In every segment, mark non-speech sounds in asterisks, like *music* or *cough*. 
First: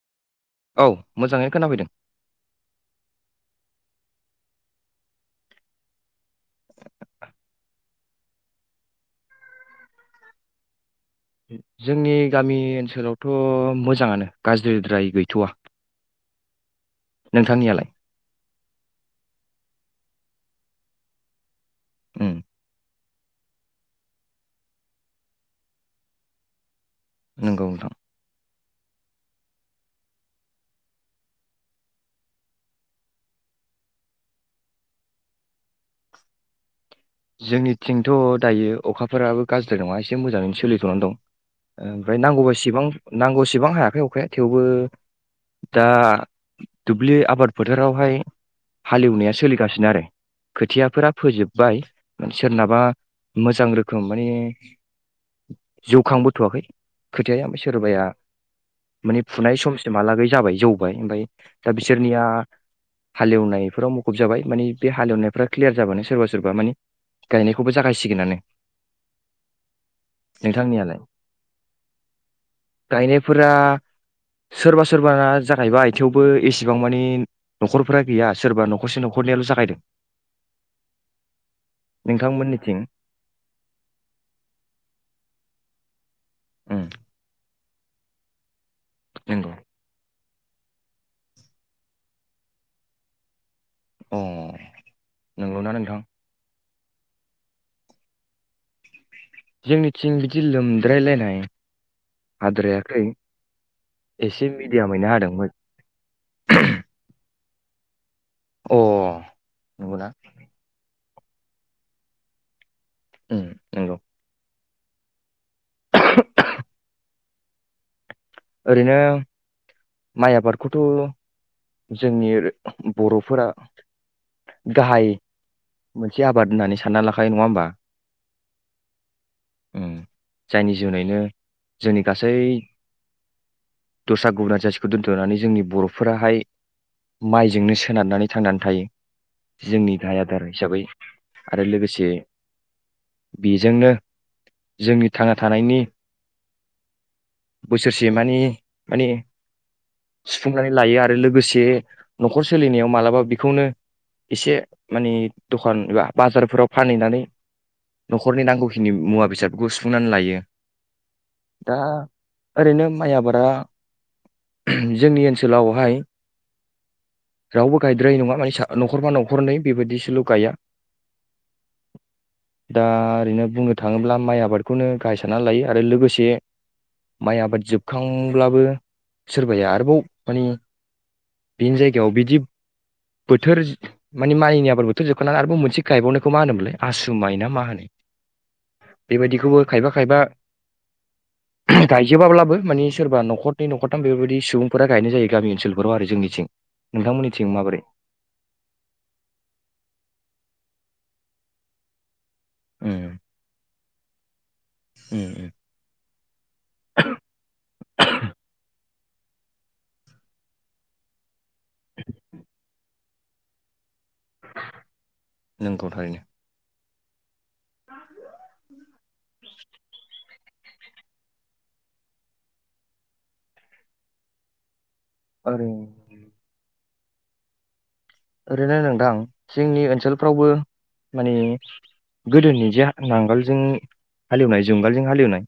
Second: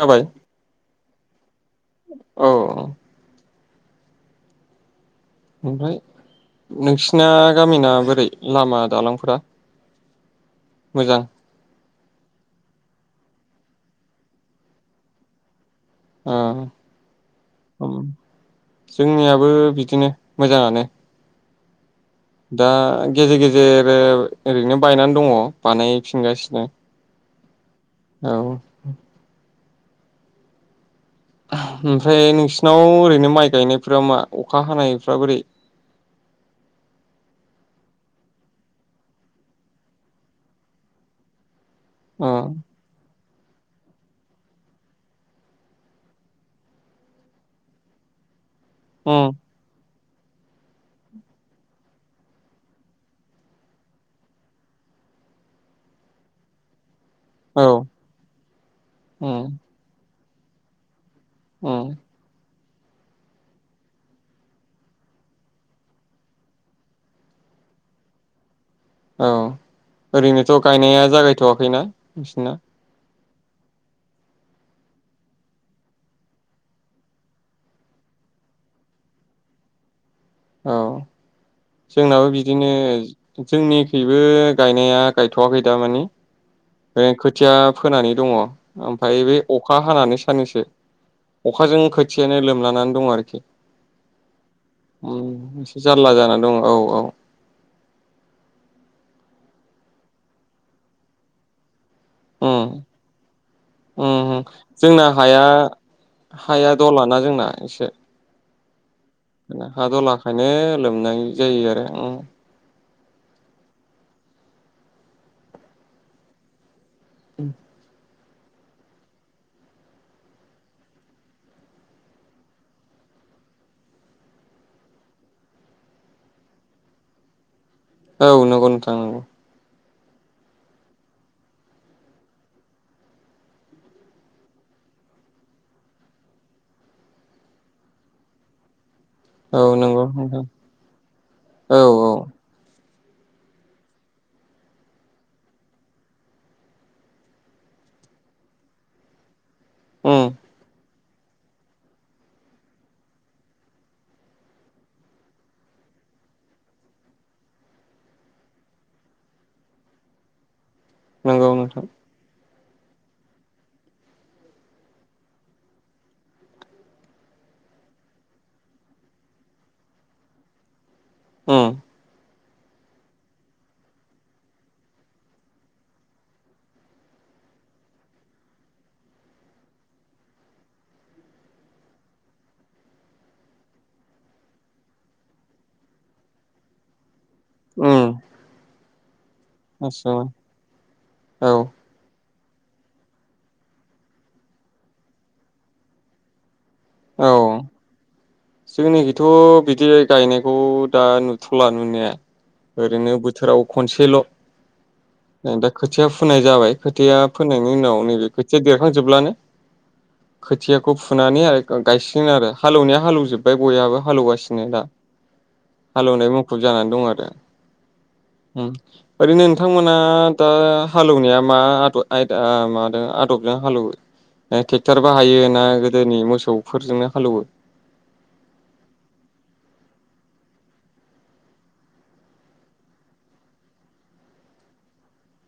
खोनाबाय औ मोजाङैनो खोनाफैदों। औ ओमफ्राय नोंसिना गामिना बोरै लामा दालांफोरा? मोजां जोंनि गामि ओनसोलावथ मोजाङानो गाज्रिद्राय गैथवा ओ नोंथांनियालाय उम जोंनियाबो बिदिनो। मोजाङानो। उम दा गेजेर-गेजेर ओ ओरैनो बायनानै दङ बानायफिनगासिनो नोंगौ नोंथां। औ ओमफ्राय नोंसिनाव ओरैनो माइ गायनायफोरा मा अखा हानायफ बोरै? जोंनिथिंथ दायो अखाफोराबो गाज्रि नङा एसे मोजाङैनो सोलिथनानै दं। ओ मफ्राय नांगौबासेबां नांगौसिबां हायाखै अखाया थेवबो दा दुब्लि आबाद फोथारावहाय उम हालेवनाया सोलिगासिनो आरो खोथियाफोरा फोजोब्बाय सोरनाबा मोजां रोखोम माने जौखांबोथवाखै खोथाया औ ओमफ्राय सोरबाया माने उम फुनाय समसिमहालागै जाबाय जौबाय ओमफ्राय दा उम बिसोरनिया हालेवनायफोराव मुुब जाबाय मानानि बे हालेवनायफ्रा क्लियार जाबानो सोरबा सोरबा माने गायनायखौबो जागायसिगोनानो। औ ओरैनोथ नोंथांनियालाय गायनाया जागायथवाखैना नोंसिना? फोरा सोरबा सोरबा जागायबा थेवबो एसेबां मानि न'खरफोरा गैया सोरबा नखरसे नखरनियाल जागायदों। औ जोंनाबो बिदिनो नोंथांमोननिथिं जोंनिखैबो गायनाया गायथवाखै दा मानि। उम बे खोथिया फोनानै दङ ओमफफ्राय बे नंगौ अखा हानानै सो साननैसो अखाजों खोथियानो लोमलानानै दं आरोखि अ उम नंगौना एसे नोंथां जारला जाना दङ औ औ जोंनिथिं बिदि लोमद्रायलायनाय उम हाद्रायाखै उम उम एसे जोंना मिडियामैनो हादों हाया-हाया दलाना जोंना इसे अ हा नंगौना द'लाखायनो लोमनाय जायो आरो उम उम नंगौ *unintelligible* उ ओरैनो माइ आबादखौथ' जोंनि बर'फोरा गाहाय मोनसे आबाद होननानै सानना लाखायो नङा होमबा औ नंगौ नोंथां नंगौ उम जायनि जुनैनो जोंनि गासै दस्रा गुबुना जाथिखौ दोन्थ'नानै जोंनि बर'फोराहाय माइजोंनो सोनारनानै थांनानै थायो । नंगौ औ जोंनि नंगौ गाहाय नोंथां आदार हिसाबै आरो औ औ लोगोसे बेजोंनो जोंनि थांना थानायनि बोसोरसे माने-माने उम सुफुंनानै लायो आ लोगोसे न'खर सोलिनायाव मालाबा बिखौनो एसे माने दखान एबा बाजारफोराव फानहैनानै न'खरनि नांगौखिनि मुवा बेसादफोरखौ सुफुंनानै लायो नोंगौ दा नोंथां ओरैनो माइ आबादा जोंनि ओनसोलावहाय रावबो गायद्राय नङा माने न'खरबा न'खरनै बेबायदिसोल' गाया उम दा ओरैनो बुंनो थाङोब्ला माइ आबादखौनो गाहाय सानना लायो आरो लोगोसे माइ आबाद जोबखांब्लाबो सोरबाया आरोबाव मानि बेनि जायगायाव बिदि बोथोर माने माइनि आबाद बोथोर जोबखांनानै आरोबाव मोनसे गायबावनायखौ मा होनोमोनले आसु मायना मा होनो? उम बेबायदिखौबो आस्सा खायफा-खायफा औ गायजोबाब्लाबो मानि सोरबा न'खरनै न'खरथाम बेफोरबायदि सुबुंफोरा गायनाय जायो गामि ओनसोलफोराव आरो जोंनिथिं । औ जोंनिखिथ' बिदि गायनायखौ दा नुथ'ला नुनाया ओरैनो उम, बोथोराव खनसेल' उम, उम, दा खोथिया फोनाय जाबाय खोथिया फोनायनायनि उनाव नैबे खोथिया देर खांजोबब्लानो खोथियाखौ फुनानै आरो गायसिगोन आरो हालौवनाया हालौव जोब्बाय बयहाबो हालेवगासिनो दा नंगौ थारैनो हालेवनाय मुखुब जानानै दं आरो ओरैनो नोंथांमोन दा हालौनाया मा आद-आयदा मादों आदबजों हालेवो? ओ थे टार बा हायो ना ओरै गोदोनि मोसौफोरजोंनो हालोवो ओरैनो नोंथां जोंनि ओनसोलफ्रावबो मानि गोदोनि जे नांगोलजों हालेवनाय जुंगालजों हालेवनाय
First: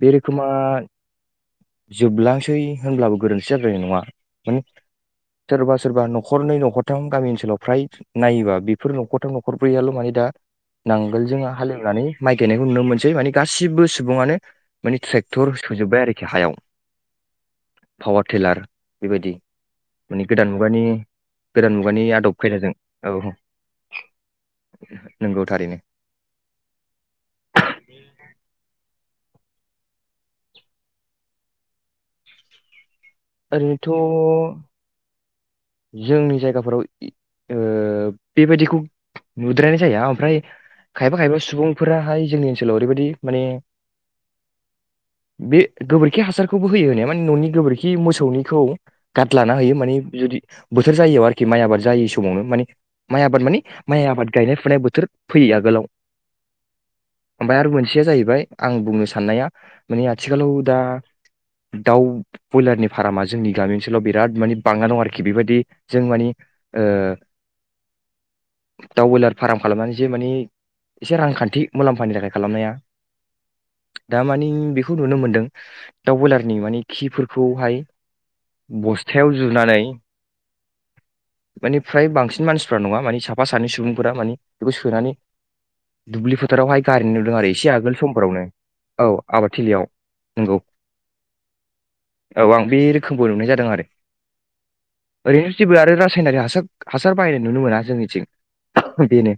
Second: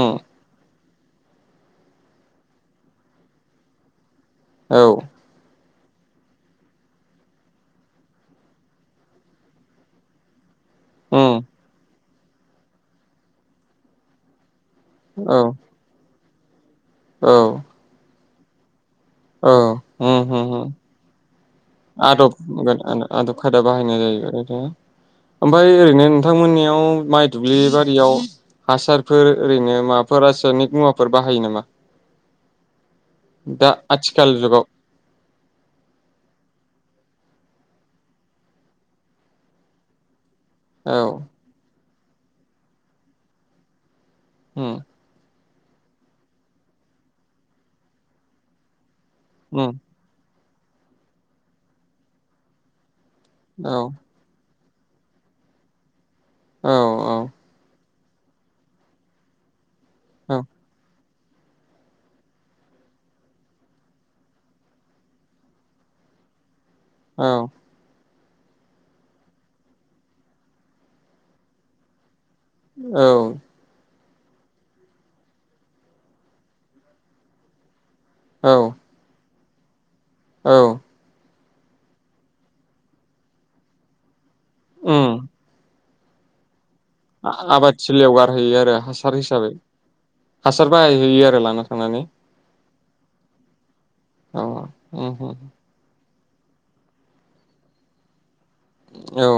बे रखोमा जोबलांसै होनब्लाबो गोरोन्थि जाद्रायनाय नङा माने औ सोर बास सोरबा नखरनै नख थाम गामि ओनसोलाव फ्राय नायोबा बेफोर न'खरथाम न'खरब्रैयाल' माने दा‌ नांगोल उम जों हालेवनानै माइ गायनायखौ नुनो मोनसै माने गासिबो सुबुङानो मानि औ ट्रेक्टर सोजोबबाय आरोखि हायाव औ पावारटिलार औ गोदान मुगानि *unintelligible* आदब खायदाजों आदबगोन औ आदब खायदा बाहायनाय जायोबाय नंगौ ओमफाय थारैनो ओरैनो नोंथांमोननियाव माय दुब्लि बारियाव हासार फोर ओरैनो माबाफोर रासायनिक मुवाफोर बाहायो नामा? दा आथिखाल ओरैनोथ' जुगाव जोंनि जायगाफोराव ओ बेबायदिखौ नुद्रायनाय जाया ओमफ्राय खायफा औ खायफा सुबुं फोराहाय जोंनि ओनसोलाव ओरैबायदि माने होम बे गोबोरखि हासारखौबो होयो होनाया माने न'नि गोबोरखि मोसौनिखौ गार्डलाना उम होयो माने जुदि बोथोर जायो आरोखि माइ आबाद जायै समावनो माने माइ आबाद मानि औ माइ आबाद गायनाय *unintelligible* बोथोर फैयो आगोलाव औ औ सेया जाहैबाय आं बुंनो साननाया माने औ आथिखालाव दा दाउ ब्रयलारनि फार्मआ जोंनि गामि ओनसोलाव बिराद माने बांना दं आरोख खि बेबायदि जों मानि ओ औ दाउ वयलार फार्म खालामनानैसो माने एसे रांखान्थि मुलाम्फानि थाखाय खालामनाया औ दा मानि बेखौ नुनो मोनदों दाउ बयलारनि मानि खिफोरखौहाय। औ बस्थायाव जुनानै औ। मानि फ्राय बांसिन मानसिफोरा नङा मानि साफा सानै सुबुंफोरा मानि बेखौ सोनानै दुब्लि फोथारावहाय गारहैनाय नुदों आरो एसे आबाद आगोल थिलियाव समफोरावनो गारहैयो आरो औ हासार हिसाबै आबादथिलियाव नंगौ हासार बाहायहैयो आरो लाना थांनानै। औ आं बे रोखोमबो नुनाय जादों आरो। औ उम उम ओरैनो जेबो आरो। सायनारि हासार हासार बाहायनाय नुनो मोना जोंनिथिं। औ बेनो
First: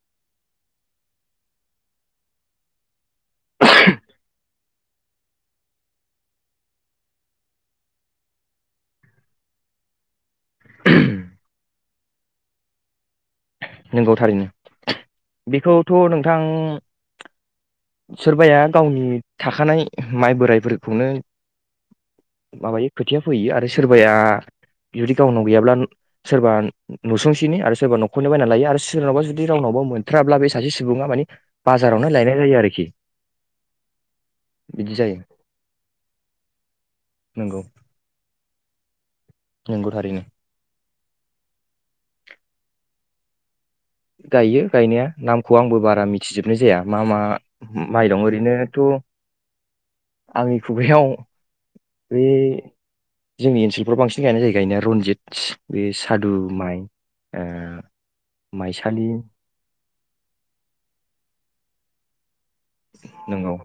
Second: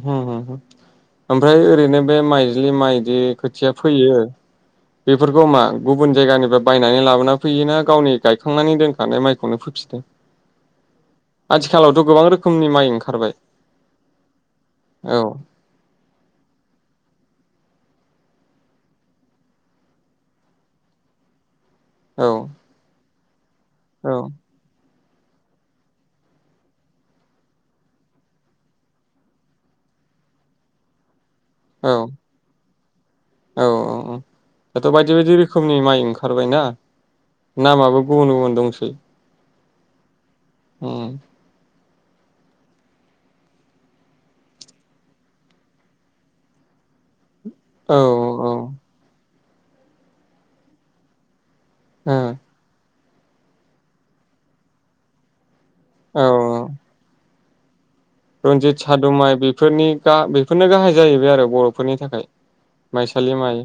*inaudible* ओमफ्राय ओरैनो बे माइ- बे माइ बिदि खोथिया फैयो। बेफोरखौ मा गुबुन जायगानिफ्राय बायनानै लाबोना फोयोना गावनि गायखांनानै दोनखानाय माइखौनो फोफिनदों आथिखालावथ' गोबां रोखोमनि माइ ओंखार नंगौ थारैनो औ बेखौथ' नोंथां। सोरबाया गावनि थाखानाय माइ बोराइफोरखौनो। औ माबायो खो। खोथिया फोयो आरो। सोरबाया। औ जुदि गावनाव गैयाब्ला सोरबा नुसुंसेनि आरो सोरबा न'खर बायना लायो आरो सोरनावबा जुदि रावनावबो मोनथाराब्ला बे सासे सुबुङा मानि औ बाजारावनो लायनाय जायो आरोखि औ औ औ दाथ' बिदि बायदि जायो बायदि रोखोमनि माइ ओंखारबायना नंगौ नामाबो गुबुन गुबुन। दंसै। नंगौ थारैनो। उम। गायो गायनाया नामखौ आंबो बारा मिथिजोबनाय जाया मा मा। औ माइ दं औ ओरैनोथ'। आंनि खुगायाव ओ बे। जोंनि ओनसोलफ्राव बांसिन गायनाय जायो गायनाया रनजित बे औ सादु माइ। ओ। रनजित माइसालि सादुमाइ बेफोरनि बेफोरनो गाहाय जाहैबाय आरो बर' फोरनि थाखाय माइसालि नंगौ माइ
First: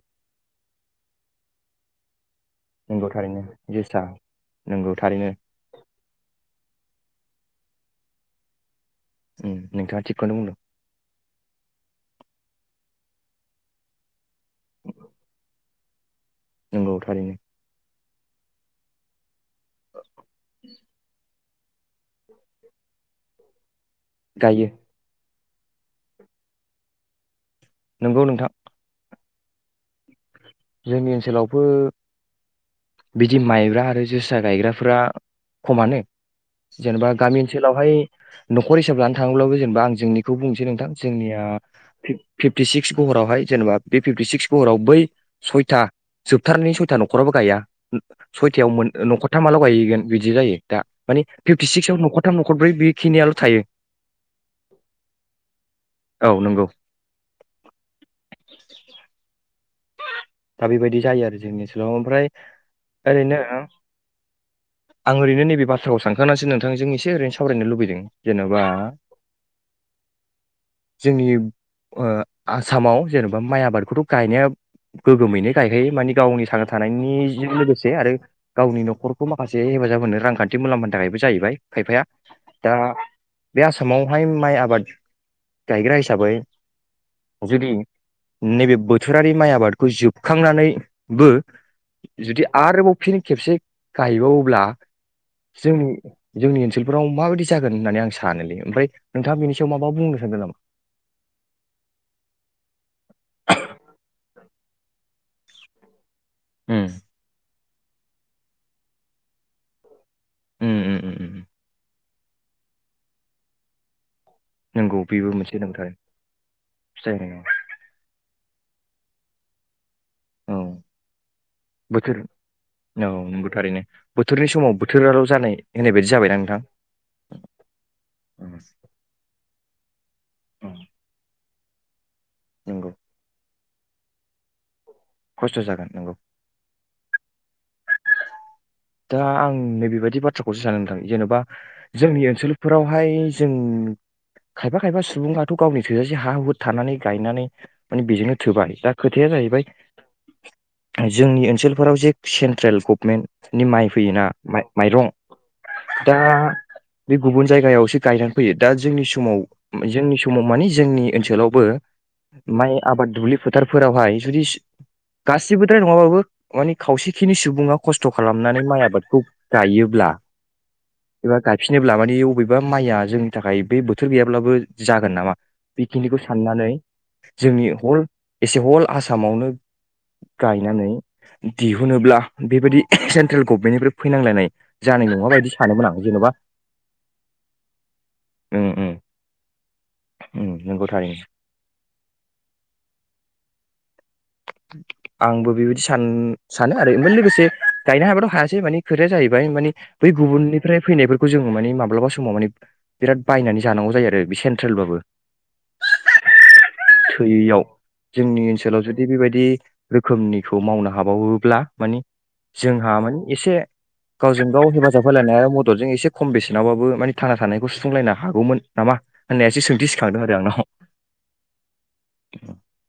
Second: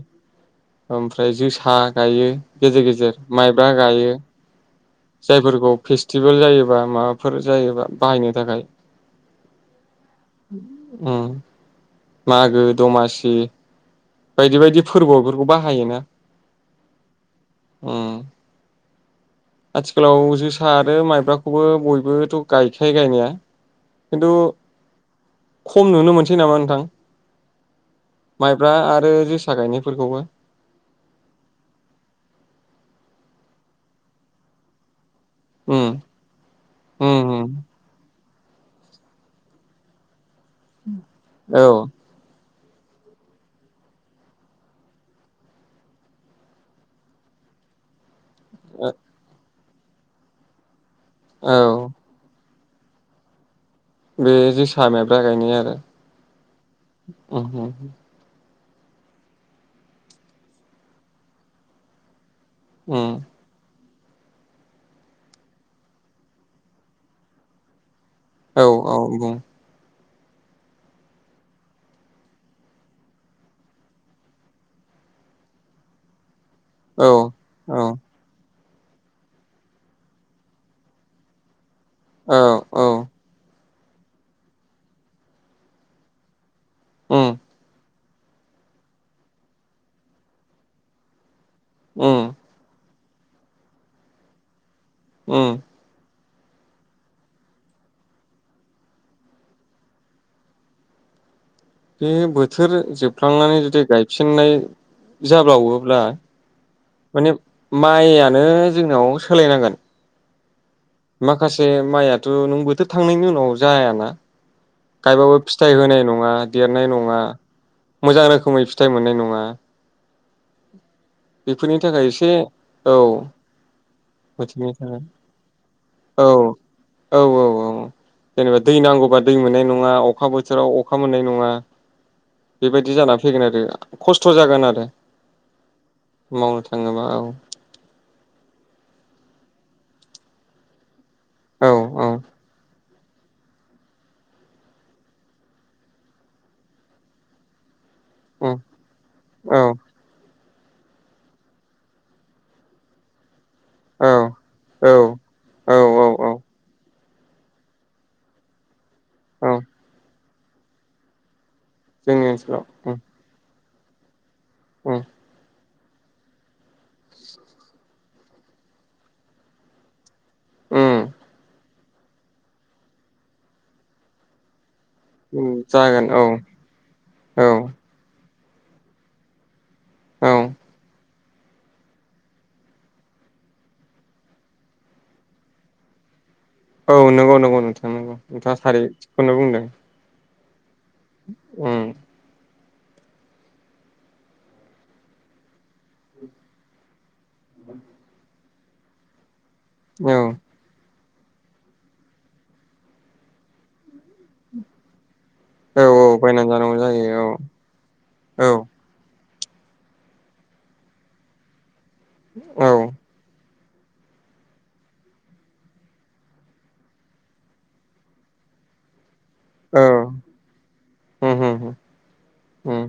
ओमफ्राय जोसा गायो गेजेर नंगौ गेजेर थारैनो माइब्रा जोसा गायो नंगौ थारैनो जायफोरखौ फेस्टिभेल जायोबा माबाफोर *unintelligible* जायोबा बाहायनो थाखाय उम नोंथाङा थिगखौनो बुंदों ओम मागो दमासि उम बायदि बायदि फोरबो *unintelligible* बाहायोना नंगौ थारैनो उम आथिखालाव जोसा आरो माइब्रा खौबो बयबोथ गायखायो गायनाया खिन्थु गायो खम नुनो मोनसै नामा नोंथां नंगौ नोंथां माइब्रा आरो जोसा जोसा गायनायफोरखौबो जोंनि ओनसोलावबो बिदि माइब्रा आरो जोसा गायग्राफोरा उम खमानो जेनेबा उम गामि उम ओनसोलावहाय नखर हिसाब लानो थाङोब्लाबो जेनेबा आं जोंनि खौ बुंनोसै नोंथां जोंनिया औ फिफ्टि सिक्स गहराव हाय जेनेबा बे फिफ्टिसिक्स गहराव बै सयथा जोबथारनायनि सयथा नखराबो गाया सयथायाव मोन ओ नखरथामा ल गाय गोन बिदि जायो दा माने औ फिफ्टिक्सआव नखर थाम न खरब्रै बेखिनियाल थायो बे जोसा मायब्रा गायनाय आरो औ नंगौ उम उम दा बेबायदि जायो आरो जोंनि ओनसोलाव ओमफ्राय उम ओरैनो ओ आं ओरैनो नैबे बाथ्राखौ सानखांनासो नोंथांजों एसे ओरैनो सावरायनो लुबैदों जेन'बा औ औ बुं जोंनि ओ आसामाव जेनेबा माइ आबादखौथ गायनाया गोगोमैनो गायखायो माने गावनि *unintelligible* औ थानायनिजों औ लोगोसे आरो गावनि न'खरखौ माखासे हेफाजाब होनो रांखान्थि मुलाम्फानि थाखायबो जाहैबाय। खायफाया औ दा औ बे आसामावहाय माइ आबाद गायग्रा हिसाबै उम जुदि नैबे बोथोरारि माइ आबाद खौ जोबखांनानैबो उम जुदि आरोबाव फिन खेबसे गायबावोब्ला उम जोंनि जोंनि ओनसोलफोराव माबायदि जागोन होननानै आं सानोलै ओमफ्राय नोंथाङा बेनि सायाव माबा बुंनो सानदों नामा? बे बोथोर जोबफ्लांनानै जुदि गायफिननाय जाब्लावोब्ला उम माने माइयानो जोंनाव सोलायनांगोन उम उम उम उम थो नोंबोथ' थांनायनि उनाव जायाना। नंगौ बेबो गायबाबो मोनसे फिथाइ नंथारै होनाय नङा देरनाय फिथाइ नङा होनाय मोजां रोखोमै फि फिथाइ मोननाय नङा। औ बेफोरनि थाखाय बोथोर एसे औ । नंगौ थारैनो बोथोरनि समाव थाखाय बोथोराल' जानाय होननाय बायदि औ जाबायना नोंथां? औ औ औ उम, जेनेबा दै नांगौबा दै मोननाय नङा अखा उम, बोथोराव अखा मोननाय नङा। नंगौ बेबायदि जानानै फैगोन आरो खस्थ' जागोन आरो खस्थ' जागोन नंगौ। मावनो थाङोबा औ। दा आं नैबेबायदि बाथ्राखौसो सानो नोंथां जेनेबा औ औ जोंनि ओनसोलफोराव बेहाय जों खायफा खायफा सुबुआथ' गावनि थोजासे हा हु थानानै गायनानै माने बेजोंनो औ थोबाय दा खोथाया औ जाहैबाय जोंनि ओनसोलफोराव जे सेन्ट्रेल गभमेन्ट नि माइ फैयोना माइरं औ औ दा औ बे गुबुन जायगायावसो गायनानै फैयो दा जोंनि समाव औ जोंनि स माव माने जोंनि ओनसोलाव बो जोंनि ओनसोलाव माइ उम आबाद दुब्लिफोथ फोथार फोरावहाय। जुदिस उम गासिबो *unintelligible* मानि खावसिखिनि सुबुङा खस थ' खालामनानै माइ आबादखौ गायोब्ला उम एबा गायफिनोब्ला मानि बबेबा माइया जोंनि थाखाय बे बोथोर गैयाब्लाबो जागोन नामा जागोन बेखिनिखौ औ साननानै औ जोंनि हल एसे हल आसामावनो औ गायनानै दिहुनोब्ला बेबादि सेन्ट्रेल गभमेन्टनिफ्राय फैनांलायनाय जानाय नङा बायदि सानोमोन आं जेन'बा औ नंगौ नंगौ नोंथां नंगौ नोंथाङा उम उम थारिखौनो बुंदों। उम नंगौ थारैनो। उम आंबो बेबायदि सान सानो आरो ओमफाय लोगोसे *unintelligible* हायासै मानि खोथाया जाहै बाय माने बै औ गुबुननिफ्राय फैनाय जों माने माब्लाबा समाव माने बिराद बायनानै जानांगौ जायो आरो बे बे सेनट्रेलबाबो औ औ बायनानै जानांगौ जायो थोयियाव जोंनि औ ओनसोलाव जुदि बेबाय बि रोखोमनिखौ मावनो हाबावोब्ला मानि औ जोंहा मानि एसे गावजों गाव हेफाजाब होलायनाय मददजों एसे खम बेसेनावबाबो माने थांना थानायखौ सुफुंलायनो हागौमोन नामा होननायासो औ सोंथि सिखांदों आरो आंनाव। उम उम उम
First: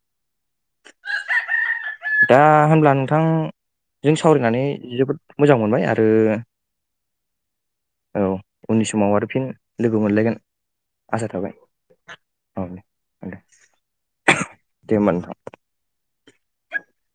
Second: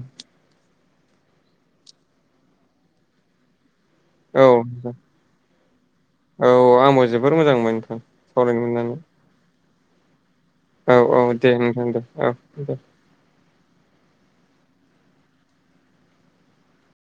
दा होनब्ला नोंथां औ सावरायनानै जोबोद मोजां मोनबाय आरो औ आंबो जोबोर मोजां मोनबाय नोंथां औ सावरायनो उननि मोननानै समाव आरो फिन लोगो मोनलायगोन औ औ आसा दे थाबाय नोंथां दे औ दे। दे होनबा नोंथां।